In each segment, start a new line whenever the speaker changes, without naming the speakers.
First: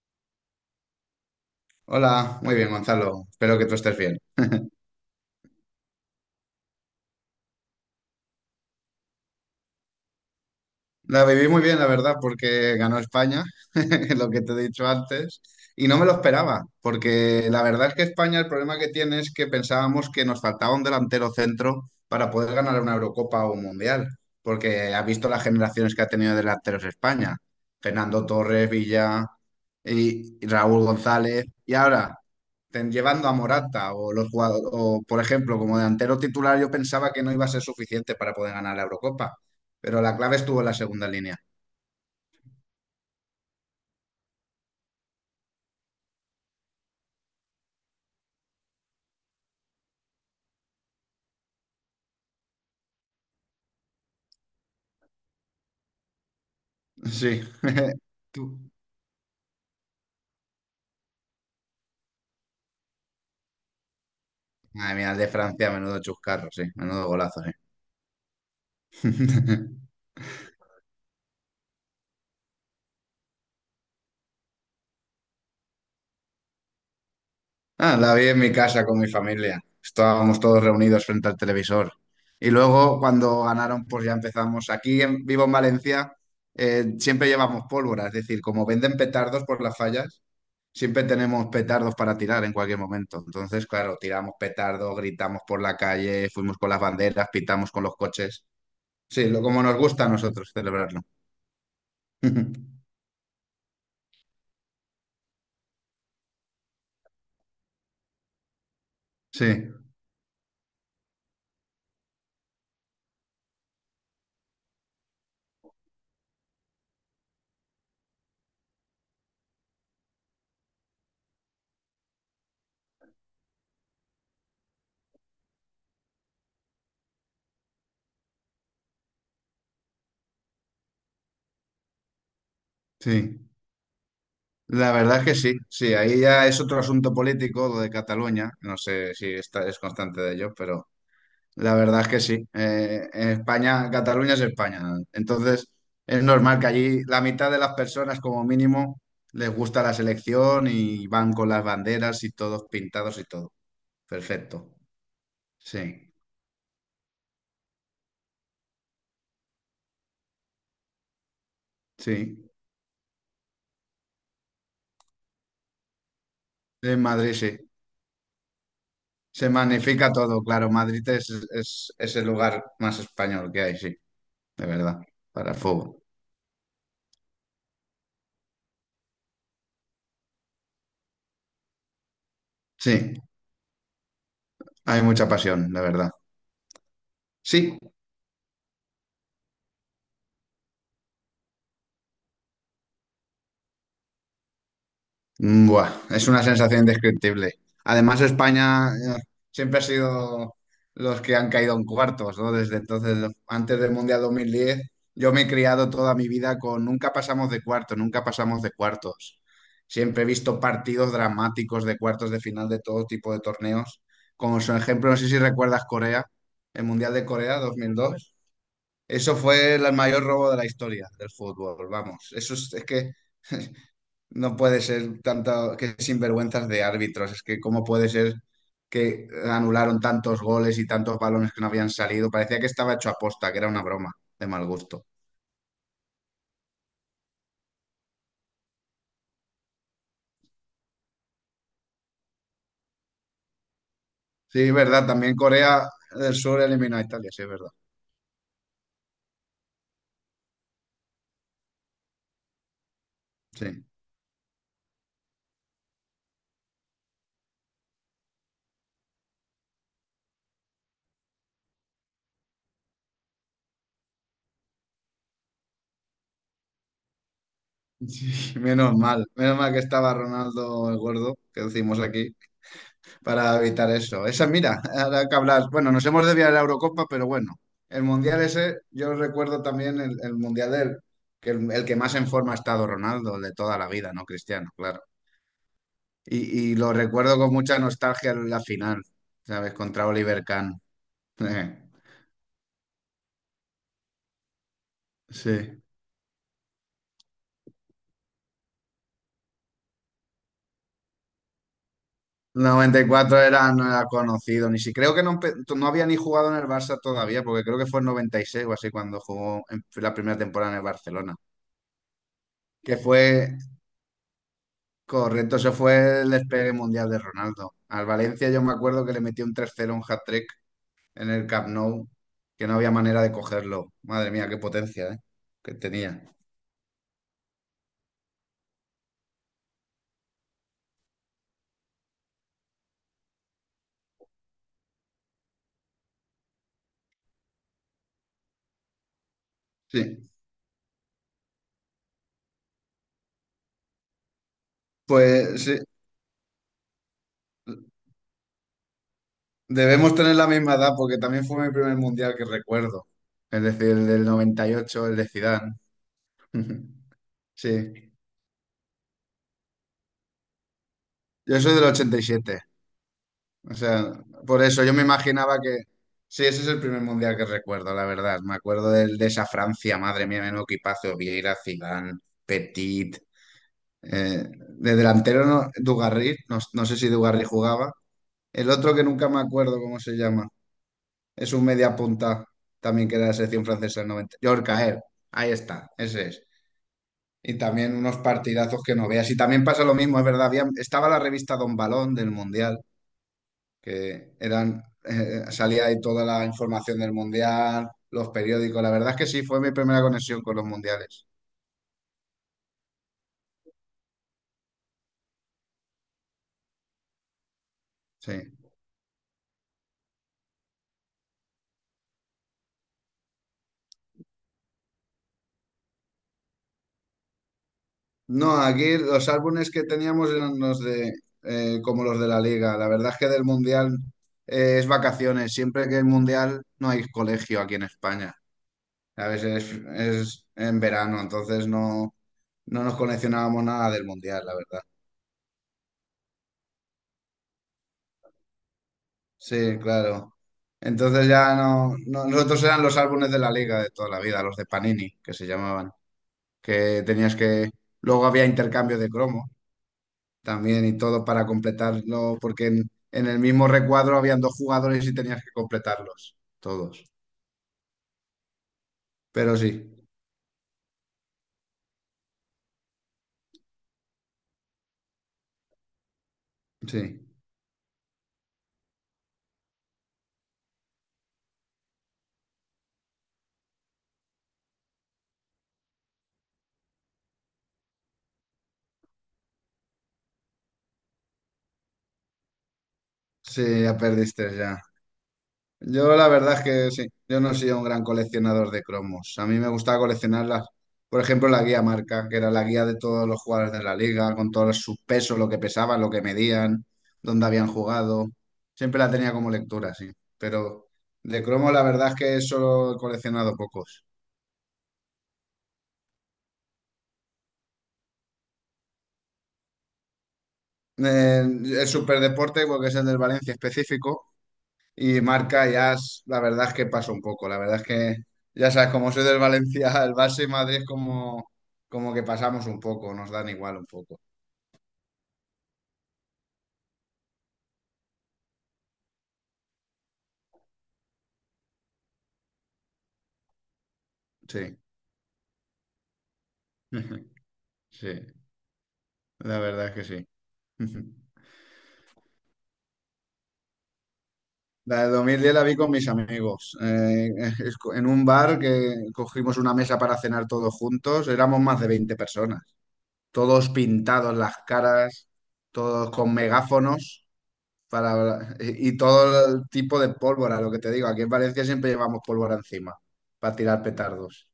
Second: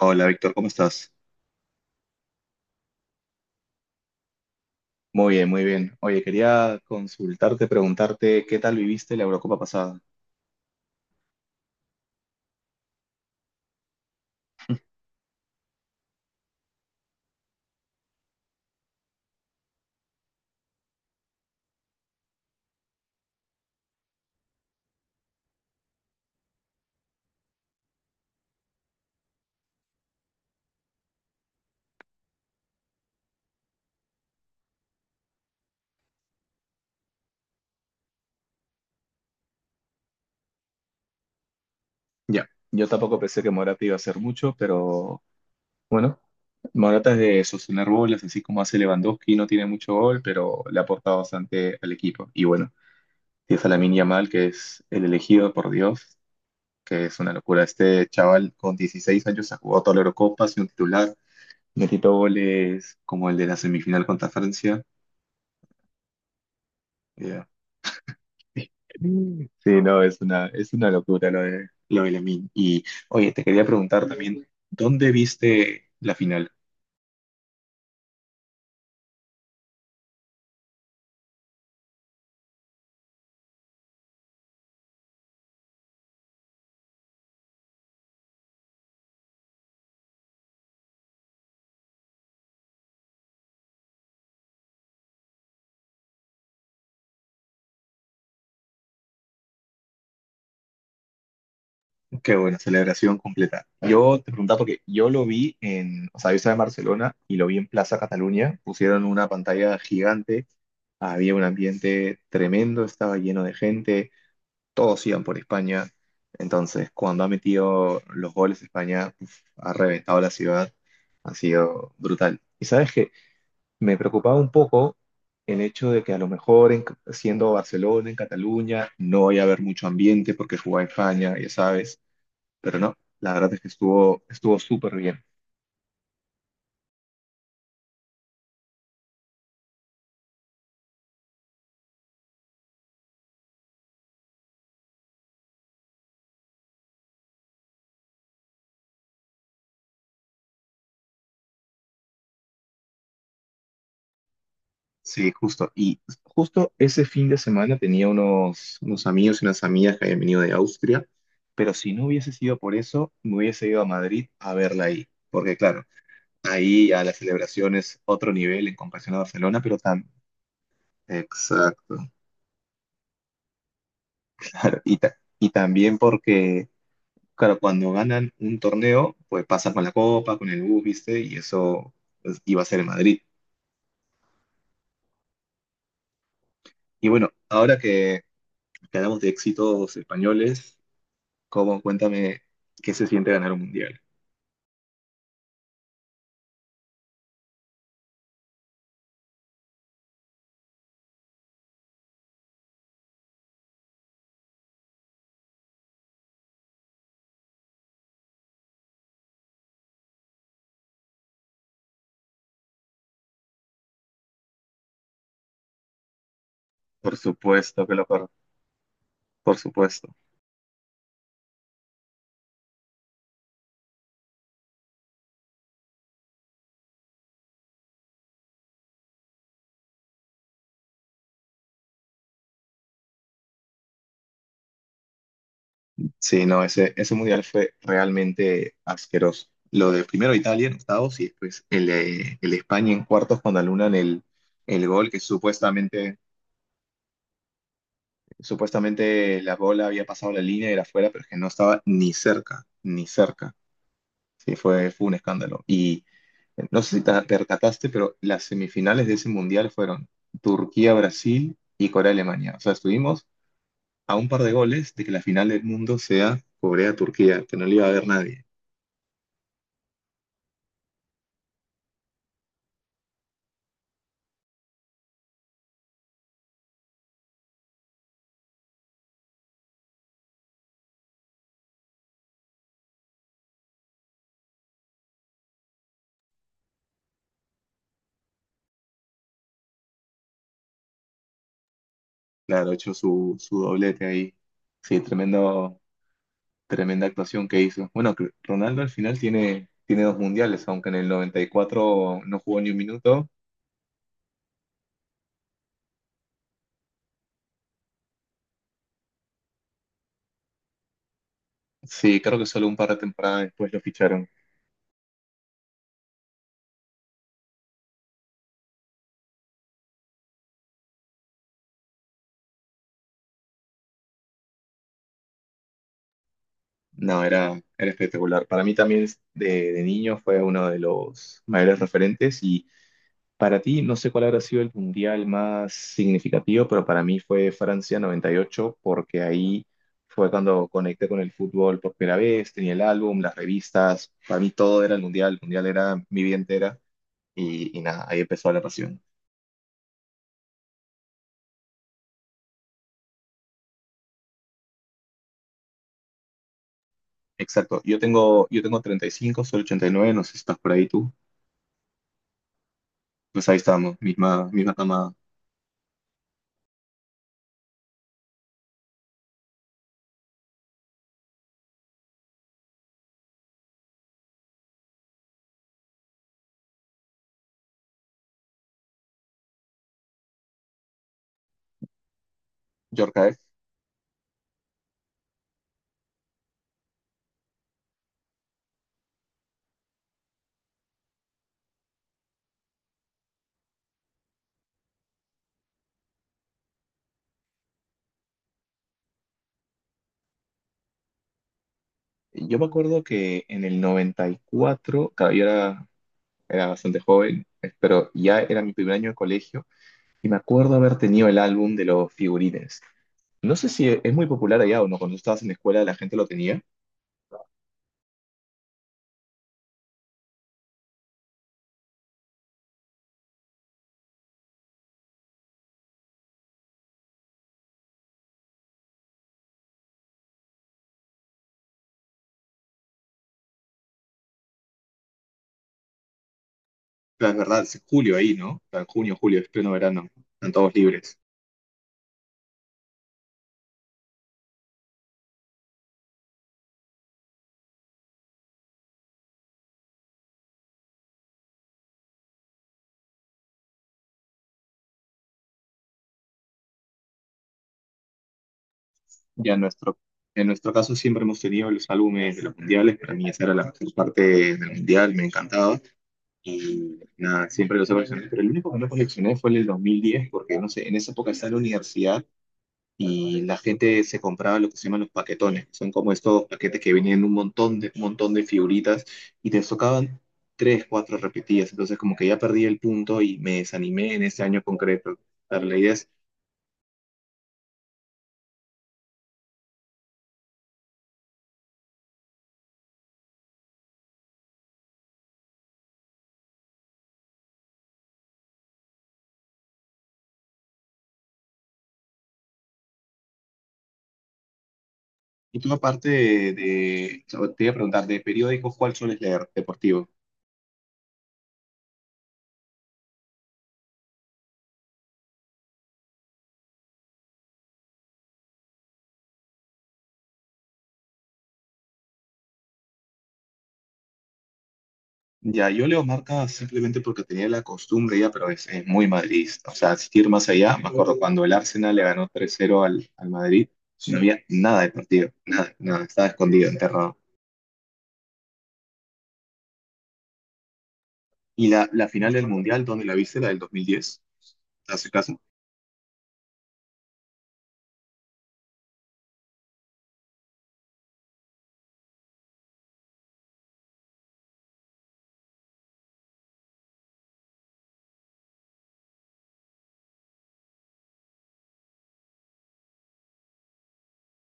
Hola Víctor, ¿cómo estás?
Hola, muy bien, Gonzalo. Espero que tú estés bien.
Muy bien, muy bien. Oye, quería consultarte, preguntarte qué tal viviste la Eurocopa pasada.
La viví muy bien, la verdad, porque ganó España, lo que te he dicho antes, y no me lo esperaba, porque la verdad es que España el problema que tiene es que pensábamos que nos faltaba un delantero centro para poder ganar una Eurocopa o un Mundial, porque ha visto las generaciones que ha tenido de delanteros España, Fernando Torres, Villa y Raúl González, y ahora llevando a Morata o los jugadores, o por ejemplo, como delantero titular, yo pensaba que no iba a ser suficiente para poder ganar la Eurocopa. Pero la clave estuvo en la segunda línea.
Ya, yo tampoco pensé que Morata iba a hacer mucho, pero bueno, Morata es de sostener bolas, así como hace Lewandowski, no tiene mucho gol, pero le ha aportado bastante al equipo. Y bueno, tienes a Lamine Yamal, que es el elegido por Dios, que es una
Sí.
locura. Este chaval
Tú.
con 16 años ha jugado toda la Eurocopa, ha sido un titular, metido goles como el de la semifinal contra Francia.
Madre mía, el de Francia, menudo chuscarro, sí. Menudo golazo, sí.
Sí, no, es una locura lo de Lamine. Y oye, te quería preguntar también, ¿dónde viste la final?
Ah, la vi en mi casa con mi familia. Estábamos todos reunidos frente al televisor. Y luego, cuando ganaron, pues ya empezamos. Aquí en, vivo en Valencia, siempre llevamos pólvora. Es decir, como venden petardos por las fallas, siempre tenemos petardos para tirar en cualquier momento. Entonces, claro, tiramos petardos, gritamos por la calle, fuimos con las banderas, pitamos con los coches. Sí, lo, como nos gusta a nosotros celebrarlo.
Qué buena celebración completa. Yo te preguntaba porque yo lo vi en, o sea, yo estaba en Barcelona y lo vi en Plaza Cataluña. Pusieron una
Sí,
pantalla gigante, había un ambiente tremendo, estaba lleno de gente, todos iban por España. Entonces, cuando ha metido los goles España, uf, ha reventado la ciudad, ha sido brutal. ¿Y sabes qué? Me preocupaba un poco el hecho de que a lo mejor siendo Barcelona, en Cataluña, no vaya a haber mucho ambiente porque jugaba en España, ya sabes, pero no, la
sí.
verdad es que estuvo
La
súper
verdad
bien.
es que sí, sí. Ahí ya es otro asunto político lo de Cataluña. No sé si es constante de ello, pero la verdad es que sí. En España, Cataluña es España. Entonces, es normal que allí la mitad de las personas, como mínimo, les gusta la selección y van con las banderas y todos pintados y todo. Perfecto.
Sí, justo. Y
Sí,
justo ese fin de semana tenía unos amigos y unas amigas que habían venido de Austria, pero si no hubiese
sí.
sido por eso, me hubiese ido a Madrid a verla ahí, porque claro, ahí
En
a las
Madrid, sí.
celebraciones otro nivel en comparación a
Se
Barcelona, pero tan...
magnifica todo, claro. Madrid
Exacto,
es el lugar más español que hay, sí, de
claro. Y,
verdad,
ta- y
para el fútbol.
también porque claro, cuando ganan un torneo, pues pasan con la copa, con el bus, ¿viste? Y eso pues, iba a ser en
Sí,
Madrid.
hay mucha pasión, de verdad.
Y bueno,
Sí,
ahora que hablamos de éxitos españoles, ¿cómo? Cuéntame qué se siente ganar un mundial.
mm, buah, es una sensación indescriptible. Además, España siempre ha sido los que han caído en cuartos, ¿no? Desde entonces, antes del Mundial 2010, yo me he criado toda mi vida con nunca pasamos de cuartos, nunca pasamos de cuartos. Siempre he visto partidos dramáticos de cuartos de final de todo tipo de torneos. Como su ejemplo, no sé si recuerdas Corea, el Mundial
Por
de Corea dos
supuesto que
mil
lo por,
dos. Eso
por
fue el
supuesto.
mayor robo de la historia del fútbol, vamos. Eso es que no puede ser tanto que sinvergüenzas de árbitros. Es que cómo puede ser que anularon tantos goles y tantos balones que no habían salido. Parecía que estaba hecho a posta, que era una broma de mal gusto.
Sí, no, ese mundial fue realmente asqueroso. Lo de primero Italia en octavos y después el de España en cuartos cuando anulan el,
Sí, es
el
verdad.
gol que
También Corea
supuestamente
del Sur eliminó a Italia, sí, es verdad.
supuestamente la bola había pasado la línea y era fuera, pero es que no estaba ni cerca, ni cerca.
Sí.
Sí, fue un escándalo. Y no sé si te percataste, pero las semifinales de ese mundial fueron Turquía, Brasil y Corea, Alemania. O sea, estuvimos a un par de goles de que la final del mundo sea Corea, Turquía, que no le iba a ver nadie.
Sí, menos mal. Menos mal que estaba Ronaldo el gordo, que decimos aquí, para evitar eso. Esa, mira, ahora que hablas, bueno, nos hemos desviado de la Eurocopa, pero bueno, el Mundial ese, yo recuerdo también el Mundial del, que el que más en forma ha estado Ronaldo, el de toda la vida, ¿no? Cristiano, claro. Y lo recuerdo con mucha nostalgia en la final, ¿sabes? Contra Oliver Kahn.
Claro, hecho su doblete ahí. Sí,
Sí.
tremenda actuación que hizo. Bueno, que Ronaldo al final tiene dos mundiales, aunque en el 94 no jugó ni un
Noventa y
minuto.
cuatro era, no era conocido, ni si creo que no, no había ni jugado en el Barça todavía, porque creo que fue en 96 o así cuando jugó en la primera temporada en el Barcelona,
Sí, creo que solo un par de
que
temporadas
fue.
después lo ficharon.
Correcto, eso fue el despegue mundial de Ronaldo. Al Valencia yo me acuerdo que le metió un tres cero, un hat-trick en el Camp Nou, que no había manera de cogerlo. Madre mía, qué potencia, ¿eh? Que tenía.
No, era espectacular. Para mí también de niño fue uno de los mayores referentes y para ti no sé cuál habrá sido el mundial más significativo, pero para mí fue Francia 98 porque ahí fue
Sí,
cuando conecté con el fútbol por primera vez, tenía el álbum, las revistas, para mí todo era el mundial
pues sí,
era mi vida entera y nada, ahí empezó la pasión.
debemos tener la misma edad porque también fue mi primer mundial que recuerdo. Es decir, el del 98, el de Zidane.
Exacto, yo
Sí,
tengo, yo tengo 35, soy 89, no sé si estás por ahí tú.
yo soy del 87.
Pues ahí
O
estamos,
sea,
misma,
por
misma
eso yo me
cama,
imaginaba que... Sí, ese es el primer mundial que recuerdo, la verdad. Me acuerdo de, esa Francia, madre mía, menudo equipazo. Vieira, Zidane, Petit... eh, de delantero, no, Dugarry, no, no sé si Dugarry jugaba. El otro que nunca me acuerdo cómo se llama. Es un media punta, también que era de
Yorkaes.
la selección francesa del 90. Yorkaer, ahí está, ese es. Y también unos partidazos que no veas. Y también pasa lo mismo, es verdad. Estaba la revista Don Balón del mundial, que eran, salía ahí toda la información del mundial, los periódicos. La verdad es que sí, fue mi primera conexión con los mundiales.
Yo me acuerdo que en el 94, claro, yo era bastante joven, pero
Sí.
ya era mi primer año de colegio y me acuerdo haber tenido el álbum de los figurines. No sé si es muy popular allá o no, cuando estabas en la escuela la gente lo tenía.
No, aquí los álbumes que teníamos eran los de, como los de la liga. La verdad es que del mundial es vacaciones. Siempre que hay mundial no hay colegio aquí en España. A veces es en verano, entonces no, no nos coleccionábamos nada del mundial, la verdad.
Pero es verdad, es julio ahí, ¿no? O sea, en junio, julio, es pleno
Sí,
verano,
claro.
están todos libres.
Entonces ya no, nosotros eran los álbumes de la liga de toda la vida, los de Panini, que se llamaban. Que tenías que... Luego había intercambio de cromo también y todo para completarlo, porque en el mismo recuadro habían dos jugadores y tenías que completarlos, todos.
Ya en
Pero sí,
nuestro, en nuestro caso siempre hemos tenido los álbumes de los mundiales, para mí esa era la mejor parte del mundial, me encantaba. Y
sí,
nada, siempre los he coleccionado, pero el único que no coleccioné fue el del 2010 porque no sé, en esa época estaba en la universidad y la gente se compraba lo que se llaman los paquetones, que son como estos paquetes que venían un montón de figuritas y te tocaban tres, cuatro repetidas, entonces como que ya perdí el punto y me
sí, ya
desanimé en ese año
perdiste ya.
concreto. Pero la idea es,
Yo la verdad es que sí, yo no soy un gran coleccionador de cromos. A mí me gustaba coleccionarlas, por ejemplo, la guía marca, que era la guía de todos los jugadores de la liga, con todos sus pesos, lo que pesaban, lo que medían, dónde habían jugado. Siempre la tenía como lectura, sí. Pero de cromos la verdad es que solo he coleccionado pocos.
y tú aparte te voy a preguntar, de periódicos, ¿cuál sueles leer? Deportivo.
El superdeporte, porque es el del Valencia específico. Y Marca ya, la verdad es que pasa un poco. La verdad es que, ya sabes, como soy del Valencia, el Barça y Madrid es como, como que pasamos un poco, nos dan igual un poco.
Ya, yo leo marca simplemente porque tenía la costumbre ya, pero es muy madridista. O sea, asistir más allá, me acuerdo cuando el Arsenal le ganó 3-0 al Madrid, no había nada
Sí,
de partido, nada, nada, estaba escondido, enterrado.
sí, la verdad es que sí.
Y la final del Mundial, ¿dónde la viste? La del 2010,
La
hace
de dos
caso.
mil diez la vi con mis amigos. En un bar que cogimos una mesa para cenar todos juntos, éramos más de 20 personas. Todos pintados las caras, todos con megáfonos para, y todo el tipo de pólvora, lo que te digo. Aquí en Valencia siempre llevamos pólvora encima para tirar petardos.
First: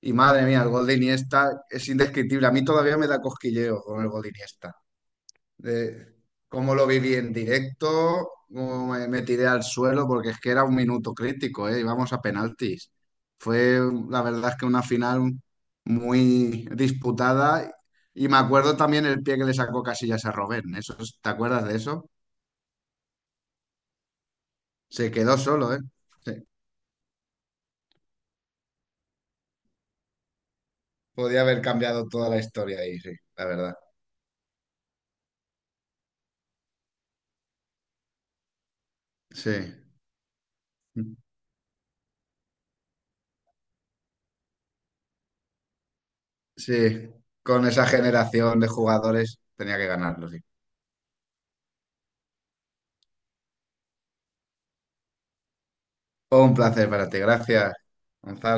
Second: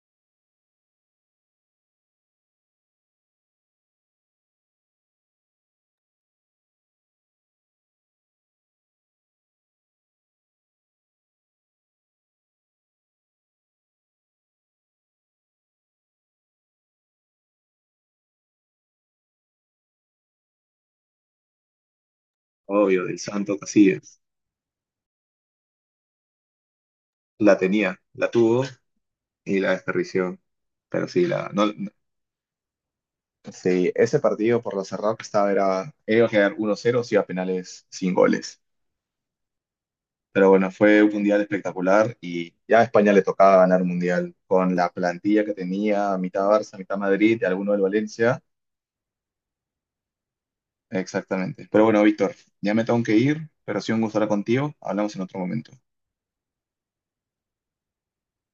Y madre mía, el gol de Iniesta es indescriptible. A mí todavía me da cosquilleo con el gol de Iniesta. De cómo lo viví en directo, cómo me tiré al suelo, porque es que era un minuto crítico, ¿eh? Íbamos a penaltis. Fue, la verdad es que una final muy disputada. Y me acuerdo también el pie que le sacó Casillas a Robben. ¿Eso, te acuerdas de eso?
Obvio, del Santo Casillas.
Se quedó solo, ¿eh? Sí,
La tenía, la tuvo y la desperdició. Pero sí,
podía
la,
haber
no, no-
cambiado toda la historia ahí, sí, la verdad.
sí, ese partido por lo cerrado que estaba era, iba a quedar 1-0 si iba a penales sin goles.
Sí,
Pero bueno, fue un mundial espectacular y ya a España le tocaba ganar un mundial con la plantilla que tenía, mitad Barça, mitad
sí.
Madrid y
Con
alguno del
esa
Valencia.
generación de jugadores tenía que ganarlo, sí.
Exactamente. Pero bueno, Víctor, ya me tengo que ir, pero ha sido un gusto hablar contigo. Hablamos en otro momento.
Un placer para ti, gracias, Gonzalo.